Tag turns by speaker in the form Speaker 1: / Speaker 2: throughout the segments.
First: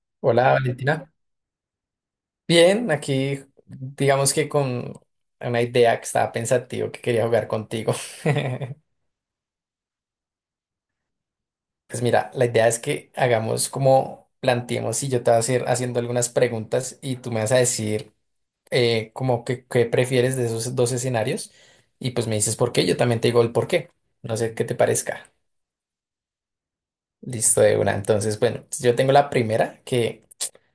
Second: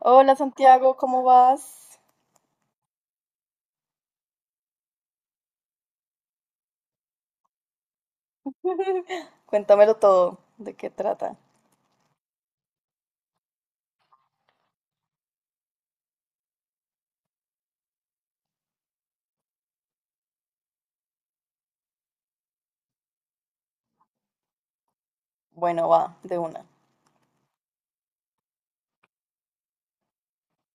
Speaker 1: Hola
Speaker 2: Hola
Speaker 1: Santiago,
Speaker 2: Valentina.
Speaker 1: ¿cómo vas?
Speaker 2: Bien, aquí digamos que con una idea que estaba pensativo que quería jugar contigo.
Speaker 1: Cuéntamelo todo, ¿de qué trata?
Speaker 2: Pues mira, la idea es que hagamos como planteemos y yo te voy a hacer haciendo algunas preguntas y tú me vas a decir como que qué prefieres de esos dos escenarios y pues me dices por qué, yo también te digo el por qué. No sé qué te parezca.
Speaker 1: Bueno, va, de una.
Speaker 2: Listo de una. Entonces, bueno, yo tengo la primera que,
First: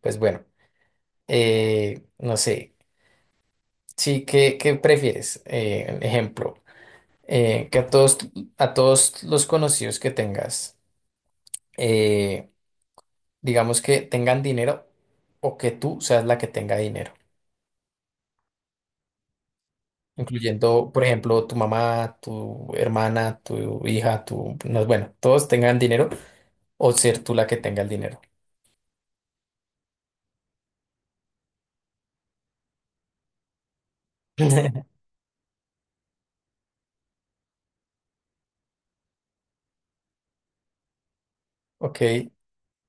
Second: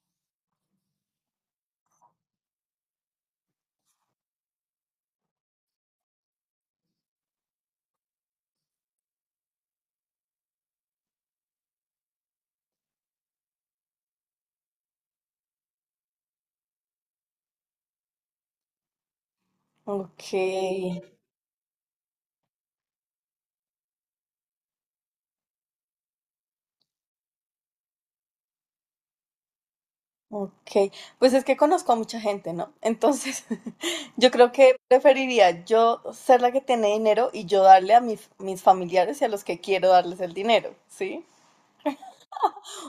Speaker 2: pues bueno, no sé. Sí, ¿qué prefieres? Ejemplo. Que a todos los conocidos que tengas, eh, digamos que tengan dinero o que tú seas la que tenga dinero,
Speaker 1: Ok,
Speaker 2: incluyendo, por ejemplo, tu mamá, tu hermana, tu hija, tu, no, bueno, todos tengan dinero o ser tú la que tenga el dinero.
Speaker 1: ok. Pues es que conozco a mucha gente, ¿no? Entonces, yo creo que preferiría yo ser la que tiene dinero y yo darle a mis familiares y a los que quiero darles el dinero, ¿sí?
Speaker 2: Ok,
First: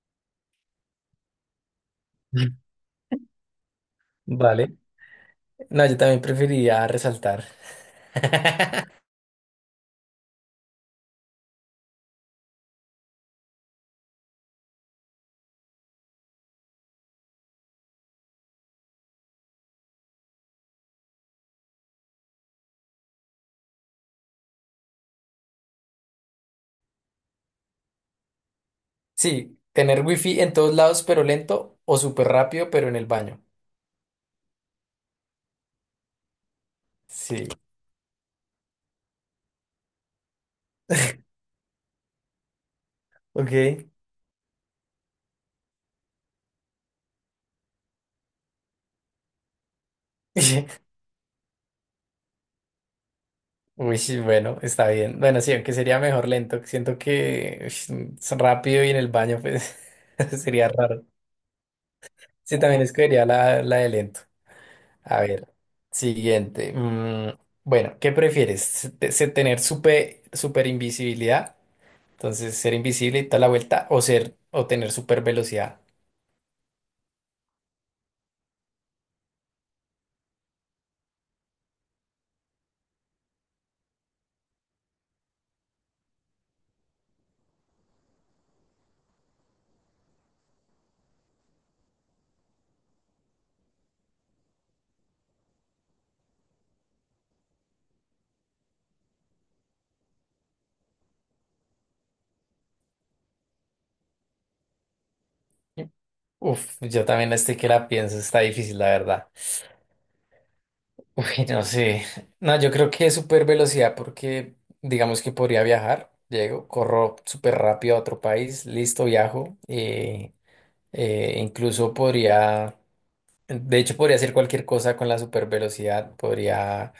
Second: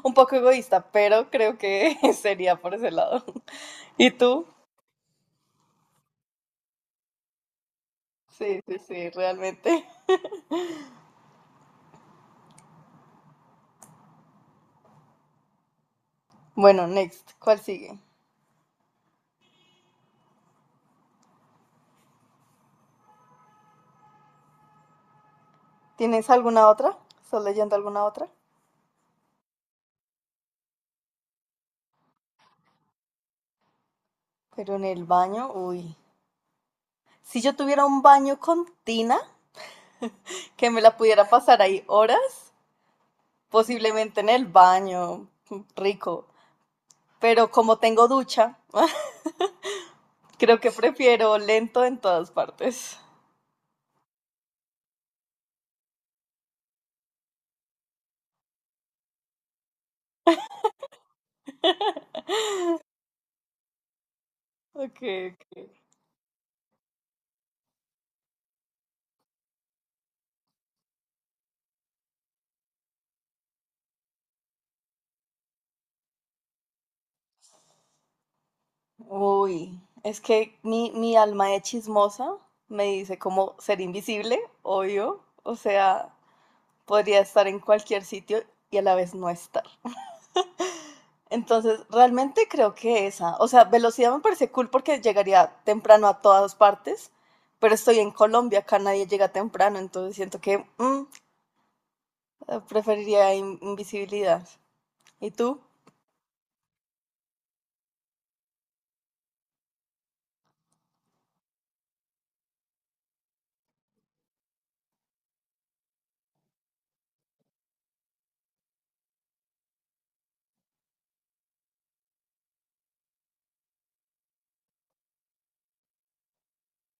Speaker 1: Un poco egoísta, pero creo que sería por ese lado. ¿Y tú?
Speaker 2: vale. No, yo también preferiría resaltar.
Speaker 1: Sí, sí, sí, realmente. Bueno, next, ¿cuál sigue? ¿Tienes alguna otra? ¿Estás leyendo alguna otra?
Speaker 2: Sí, tener wifi en todos lados pero lento o súper rápido pero en el baño.
Speaker 1: Pero en el baño, uy. Si
Speaker 2: Sí.
Speaker 1: yo tuviera un baño con tina, que me la pudiera pasar ahí horas,
Speaker 2: Ok.
Speaker 1: posiblemente en el baño, rico. Pero como tengo ducha, creo que prefiero lento en todas partes.
Speaker 2: Uy, sí, bueno, está bien. Bueno, sí, aunque sería mejor lento. Siento que ush, es rápido y en el baño, pues sería raro. Sí, también escogería la de lento.
Speaker 1: Ok,
Speaker 2: A ver,
Speaker 1: ok.
Speaker 2: siguiente. Mm, bueno, ¿qué prefieres? ¿Tener super, super invisibilidad? Entonces, ser invisible y toda la vuelta, o ser, o tener super velocidad.
Speaker 1: Uy, es que mi alma de chismosa me dice como ser invisible, obvio. O sea, podría estar en cualquier sitio y a la vez no estar. Entonces, realmente creo que esa, o sea, velocidad me parece cool porque llegaría temprano a todas partes, pero estoy en Colombia, acá nadie llega temprano, entonces siento que mm, preferiría invisibilidad. ¿Y tú?
Speaker 2: Uf, yo también estoy que la pienso, está difícil, la verdad. Uy, no sé. No, yo creo que es super velocidad porque digamos que podría viajar. Llego, corro súper rápido a otro país, listo, viajo. Incluso podría, de hecho podría hacer cualquier cosa con la super velocidad. Podría,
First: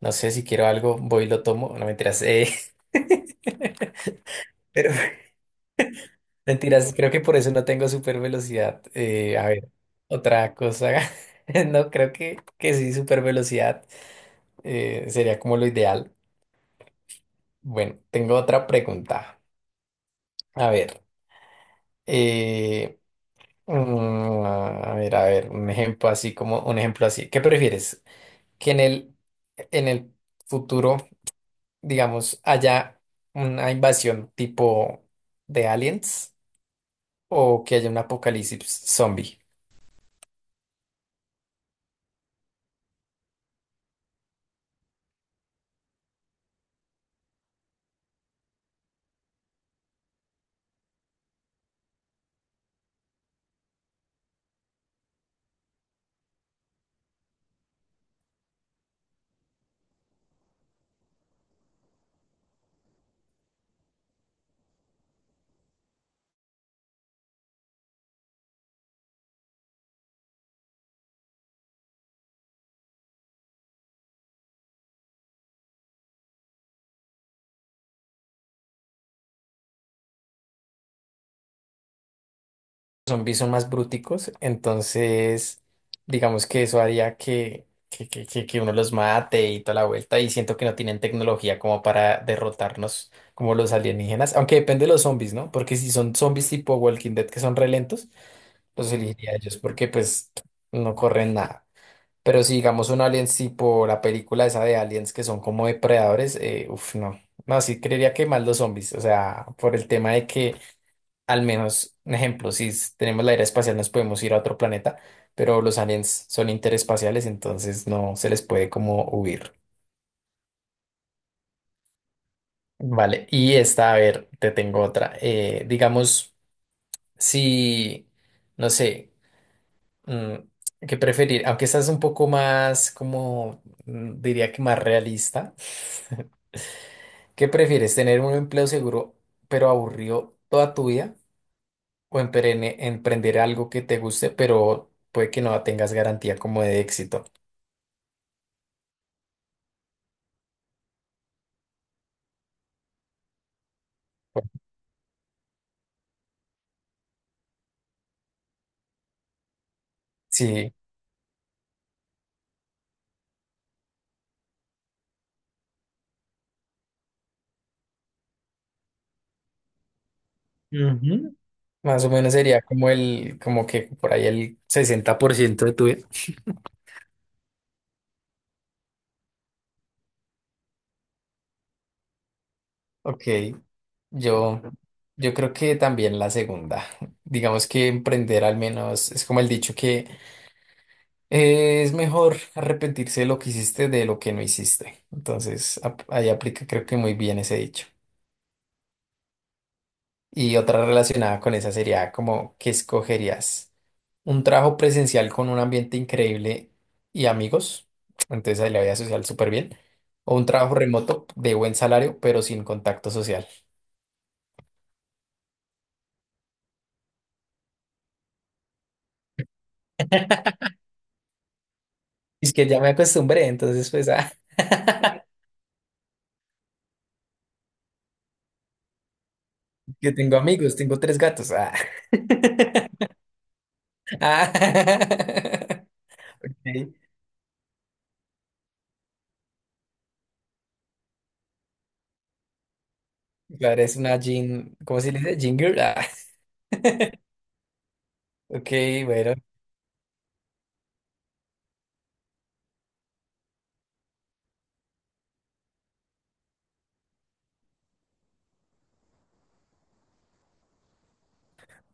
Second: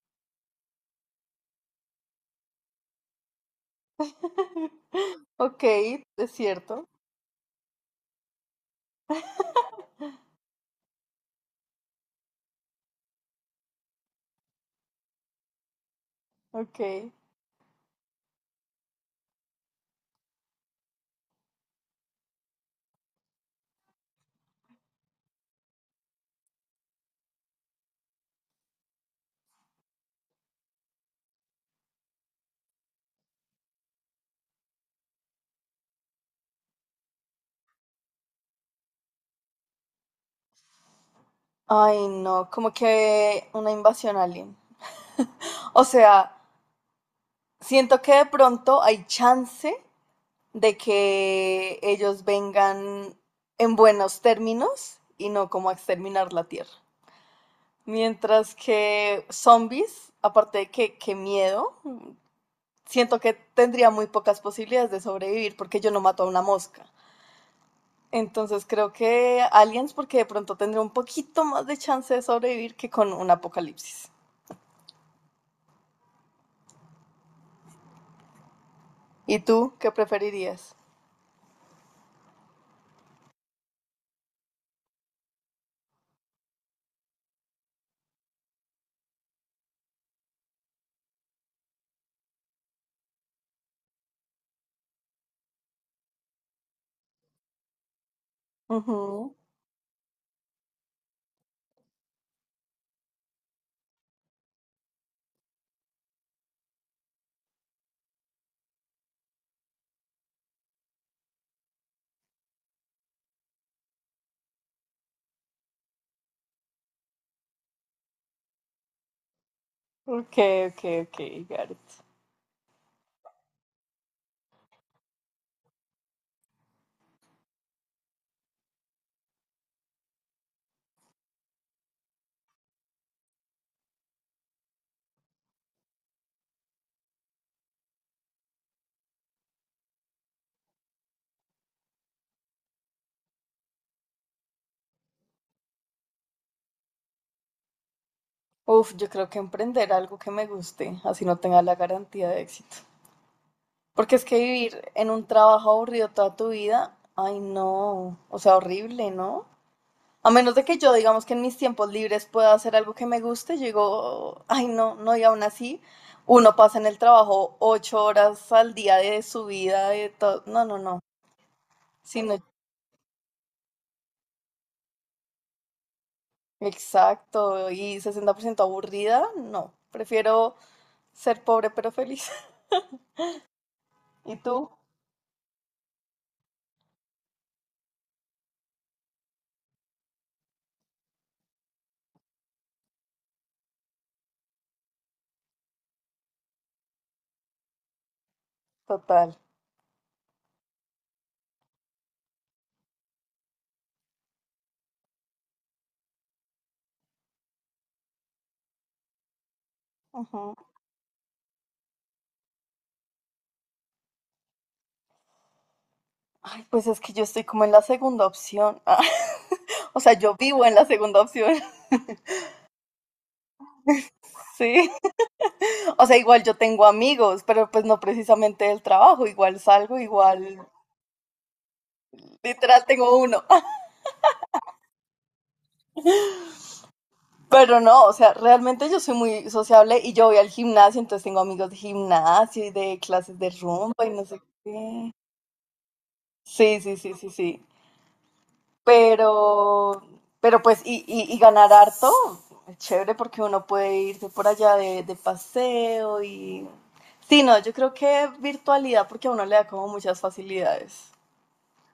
Speaker 2: no sé, si quiero algo, voy y lo tomo. No, mentiras. Pero
Speaker 1: Ok, es cierto.
Speaker 2: mentiras, creo que por eso no tengo super velocidad. A ver, otra cosa. No, creo que sí, super velocidad sería como lo ideal.
Speaker 1: Ok.
Speaker 2: Bueno, tengo otra pregunta. A ver, eh, a ver, a ver, un ejemplo así como un ejemplo así. ¿Qué prefieres? Que en el futuro, digamos, haya una invasión tipo de aliens o que haya un apocalipsis zombie.
Speaker 1: Ay, no, como que una invasión alien. O sea, siento que de pronto hay chance de que ellos vengan en buenos términos y no como a exterminar la Tierra. Mientras que zombies, aparte de que qué miedo, siento que tendría muy pocas posibilidades de sobrevivir porque yo no mato a una mosca. Entonces creo que aliens porque de pronto tendría un poquito más de chance de sobrevivir que con un apocalipsis. ¿Y tú qué preferirías?
Speaker 2: Zombies son más brúticos, entonces digamos que eso haría que uno los mate y toda la vuelta, y siento que no tienen tecnología como para derrotarnos como los alienígenas, aunque depende de los zombies, ¿no? Porque si son zombies tipo Walking Dead que son re lentos, los elegiría
Speaker 1: Ujú.
Speaker 2: a ellos porque pues no corren nada. Pero si digamos un aliens tipo la película esa de aliens que son como depredadores, uff, no. No, sí creería que más los zombies, o sea, por el tema de que al menos, un ejemplo, si s- tenemos la era espacial nos podemos ir a otro planeta, pero los aliens son interespaciales, entonces no se les puede como huir.
Speaker 1: Ok, ok, ok, got it.
Speaker 2: Vale, y esta, a ver, te tengo otra. Digamos, si, no sé, mm, qué preferir, aunque esta es un poco más, como, diría que más realista, ¿qué prefieres? ¿Tener un empleo seguro pero aburrido toda tu vida, o emprender algo que te guste, pero puede que no tengas garantía como de éxito?
Speaker 1: Uf, yo creo que emprender algo que me guste, así no tenga la garantía de éxito. Porque es que vivir en un trabajo aburrido toda tu vida, ay no, o sea, horrible, ¿no? A menos de
Speaker 2: Sí,
Speaker 1: que yo, digamos que en mis tiempos libres pueda hacer algo que me guste, yo digo, ay, no, no, y aún así, uno pasa en el trabajo 8 horas al día de su vida, de todo. No, no, no.
Speaker 2: ujú, más o menos
Speaker 1: Sino,
Speaker 2: sería como el, como que por ahí el 60% de tu vida.
Speaker 1: exacto, y 60% aburrida, no. Prefiero ser pobre pero feliz.
Speaker 2: Ok,
Speaker 1: ¿Y
Speaker 2: yo,
Speaker 1: tú?
Speaker 2: yo creo que también la segunda. Digamos que emprender al menos es como el dicho que es mejor arrepentirse de lo que hiciste de lo que no hiciste. Entonces, ahí aplica creo que muy bien ese dicho.
Speaker 1: Total.
Speaker 2: Y otra relacionada con esa sería como, ¿qué escogerías? ¿Un trabajo presencial con un ambiente increíble y amigos? Entonces ahí la vida social súper bien. ¿O un
Speaker 1: Ujú.
Speaker 2: trabajo remoto de buen salario pero sin contacto social?
Speaker 1: Ay, pues es que yo estoy como en la segunda opción. Ah, o sea, yo vivo en la segunda opción.
Speaker 2: Es que ya me acostumbré, entonces pues, ah,
Speaker 1: Sí. O sea, igual yo tengo amigos, pero pues no precisamente del trabajo, igual salgo,
Speaker 2: yo tengo
Speaker 1: igual
Speaker 2: amigos, tengo tres gatos. Ah.
Speaker 1: literal tengo uno.
Speaker 2: Ah. Ok.
Speaker 1: Pero no, o sea, realmente yo soy muy sociable y yo voy al gimnasio, entonces tengo amigos de gimnasio y de clases de
Speaker 2: Claro,
Speaker 1: rumba
Speaker 2: es
Speaker 1: y
Speaker 2: una
Speaker 1: no sé
Speaker 2: jean, ¿cómo
Speaker 1: qué.
Speaker 2: se le dice? Jean girl. Ah.
Speaker 1: Sí, sí, sí, sí, sí.
Speaker 2: Ok, bueno,
Speaker 1: Pero, pero pues, y ganar harto, es chévere porque uno puede irse por allá de paseo y... Sí, no, yo creo que virtualidad porque a uno le da como muchas facilidades.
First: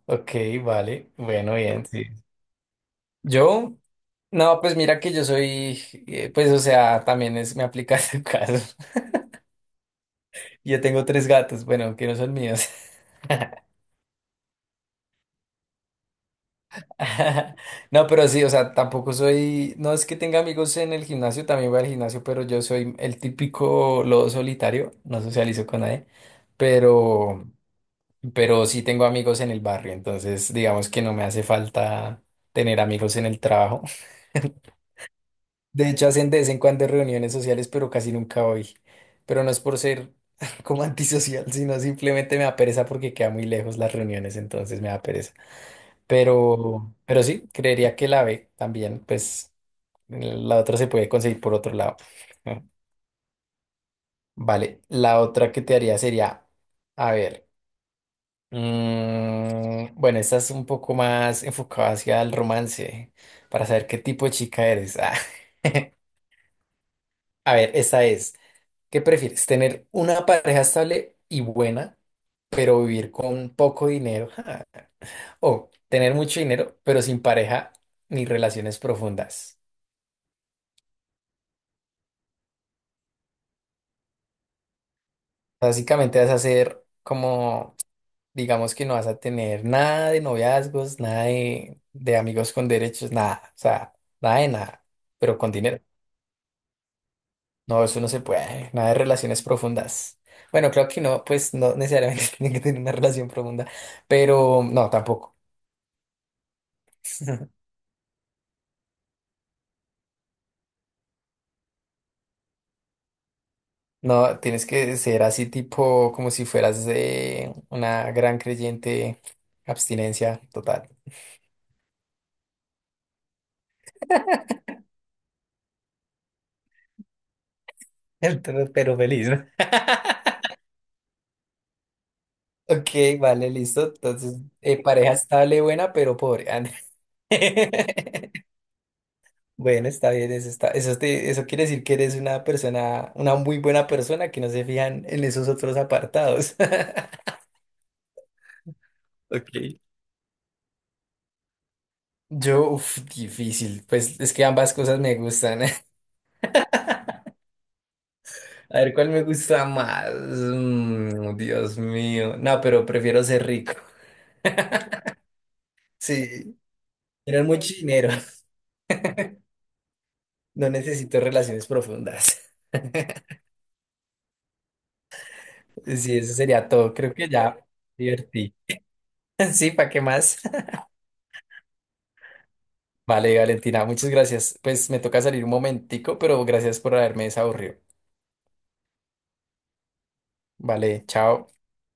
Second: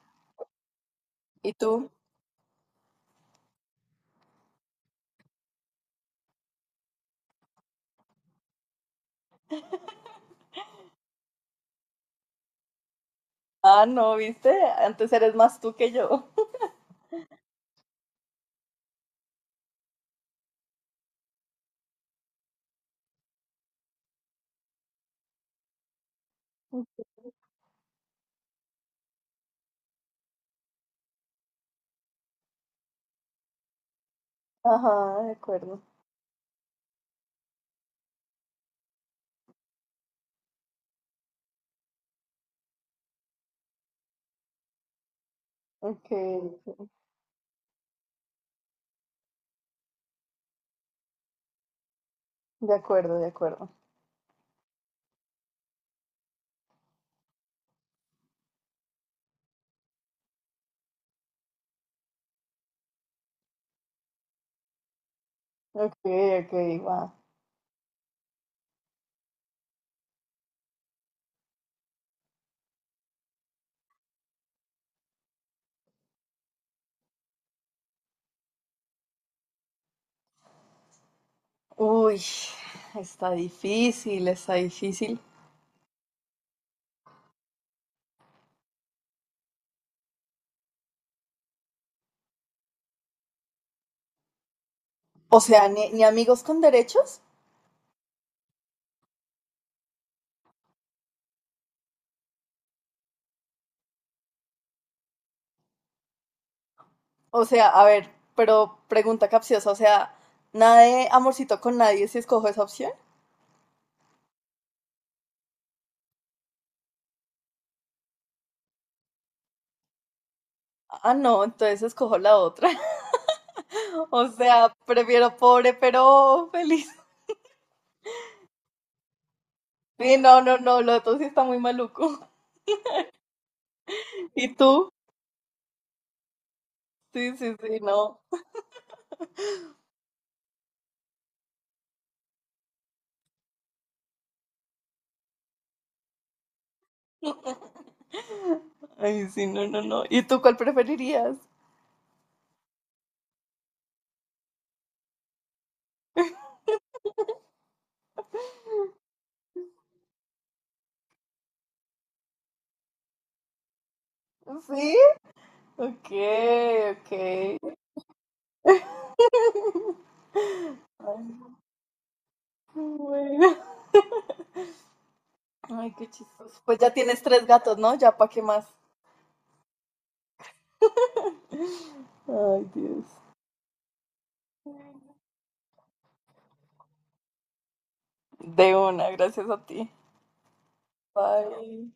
Speaker 2: ok, vale,
Speaker 1: ¿Y
Speaker 2: bueno, bien,
Speaker 1: tú?
Speaker 2: sí. Yo, no, pues mira que yo soy, pues o sea, también es, me aplica tu caso. Yo tengo tres gatos, bueno, que no son míos.
Speaker 1: Ah, no, ¿viste? Antes eres más tú que yo.
Speaker 2: No, pero sí, o sea, tampoco soy, no es que tenga amigos en el gimnasio, también voy al gimnasio, pero yo soy el típico lobo solitario, no socializo con nadie, pero, pero sí tengo amigos en el barrio, entonces digamos que no me hace falta tener amigos en el trabajo.
Speaker 1: Ajá, de acuerdo.
Speaker 2: De hecho, hacen de vez en cuando reuniones sociales, pero casi nunca voy. Pero no es por ser como antisocial, sino simplemente me da pereza porque queda muy lejos las reuniones, entonces me da pereza.
Speaker 1: Ok,
Speaker 2: Pero sí, creería que la B también, pues la otra se puede conseguir por otro lado.
Speaker 1: de acuerdo, de acuerdo.
Speaker 2: Vale, la otra que te haría sería, a ver, bueno, esta es un poco más enfocada hacia el romance, para saber qué tipo de chica eres. Ah,
Speaker 1: Ok, ok, va.
Speaker 2: a ver, esta es. ¿Qué prefieres? ¿Tener una pareja estable y buena, pero vivir con poco dinero? Ja. ¿O tener mucho dinero, pero sin pareja ni relaciones profundas?
Speaker 1: Uy, está difícil, está difícil.
Speaker 2: Básicamente vas a ser como, digamos que no vas a tener nada de noviazgos, nada de amigos con derechos, nada. O sea, nada de nada, pero
Speaker 1: O
Speaker 2: con
Speaker 1: sea,
Speaker 2: dinero.
Speaker 1: ni, ni amigos con derechos.
Speaker 2: No, eso no se puede. Nada de relaciones profundas. Bueno, creo que no, pues no necesariamente tiene que tener una relación profunda, pero no, tampoco.
Speaker 1: O sea, a ver, pero pregunta capciosa, o sea, nada de amorcito con nadie si escojo esa opción.
Speaker 2: No, tienes que ser así tipo como si fueras una gran creyente, abstinencia total.
Speaker 1: Ah, no, entonces escojo la otra. O sea, prefiero pobre pero feliz.
Speaker 2: Pero feliz, ¿no?
Speaker 1: Sí, no, no, no, lo otro sí está muy maluco.
Speaker 2: Ok, vale, listo. Entonces,
Speaker 1: ¿Y tú?
Speaker 2: pareja estable, buena, pero pobre. Ah, no.
Speaker 1: Sí, sí, sí, no.
Speaker 2: Bueno, está bien, eso está, eso eso quiere decir que eres una persona, una muy buena persona que no se fijan en esos otros apartados.
Speaker 1: Ay, sí, no,
Speaker 2: Ok.
Speaker 1: no, no. ¿Y tú cuál preferirías?
Speaker 2: Yo, uff, difícil. Pues es que ambas cosas me gustan. A ver, ¿cuál me gusta más? Mm, Dios mío. No, pero prefiero ser rico.
Speaker 1: ¿Sí? Ok,
Speaker 2: Sí, tener
Speaker 1: ok.
Speaker 2: mucho dinero. No necesito
Speaker 1: Ay,
Speaker 2: relaciones profundas.
Speaker 1: qué bueno. Ay, qué
Speaker 2: Sí, eso
Speaker 1: chistoso.
Speaker 2: sería
Speaker 1: Pues ya
Speaker 2: todo. Creo
Speaker 1: tienes
Speaker 2: que
Speaker 1: tres
Speaker 2: ya
Speaker 1: gatos, ¿no? Ya, ¿para qué
Speaker 2: divertí.
Speaker 1: más?
Speaker 2: Sí, ¿para qué más?
Speaker 1: Ay, Dios.
Speaker 2: Vale, Valentina, muchas gracias. Pues me toca salir un momentico, pero gracias por haberme desaburrido.
Speaker 1: De una, gracias a ti.
Speaker 2: Vale, chao.
Speaker 1: Bye.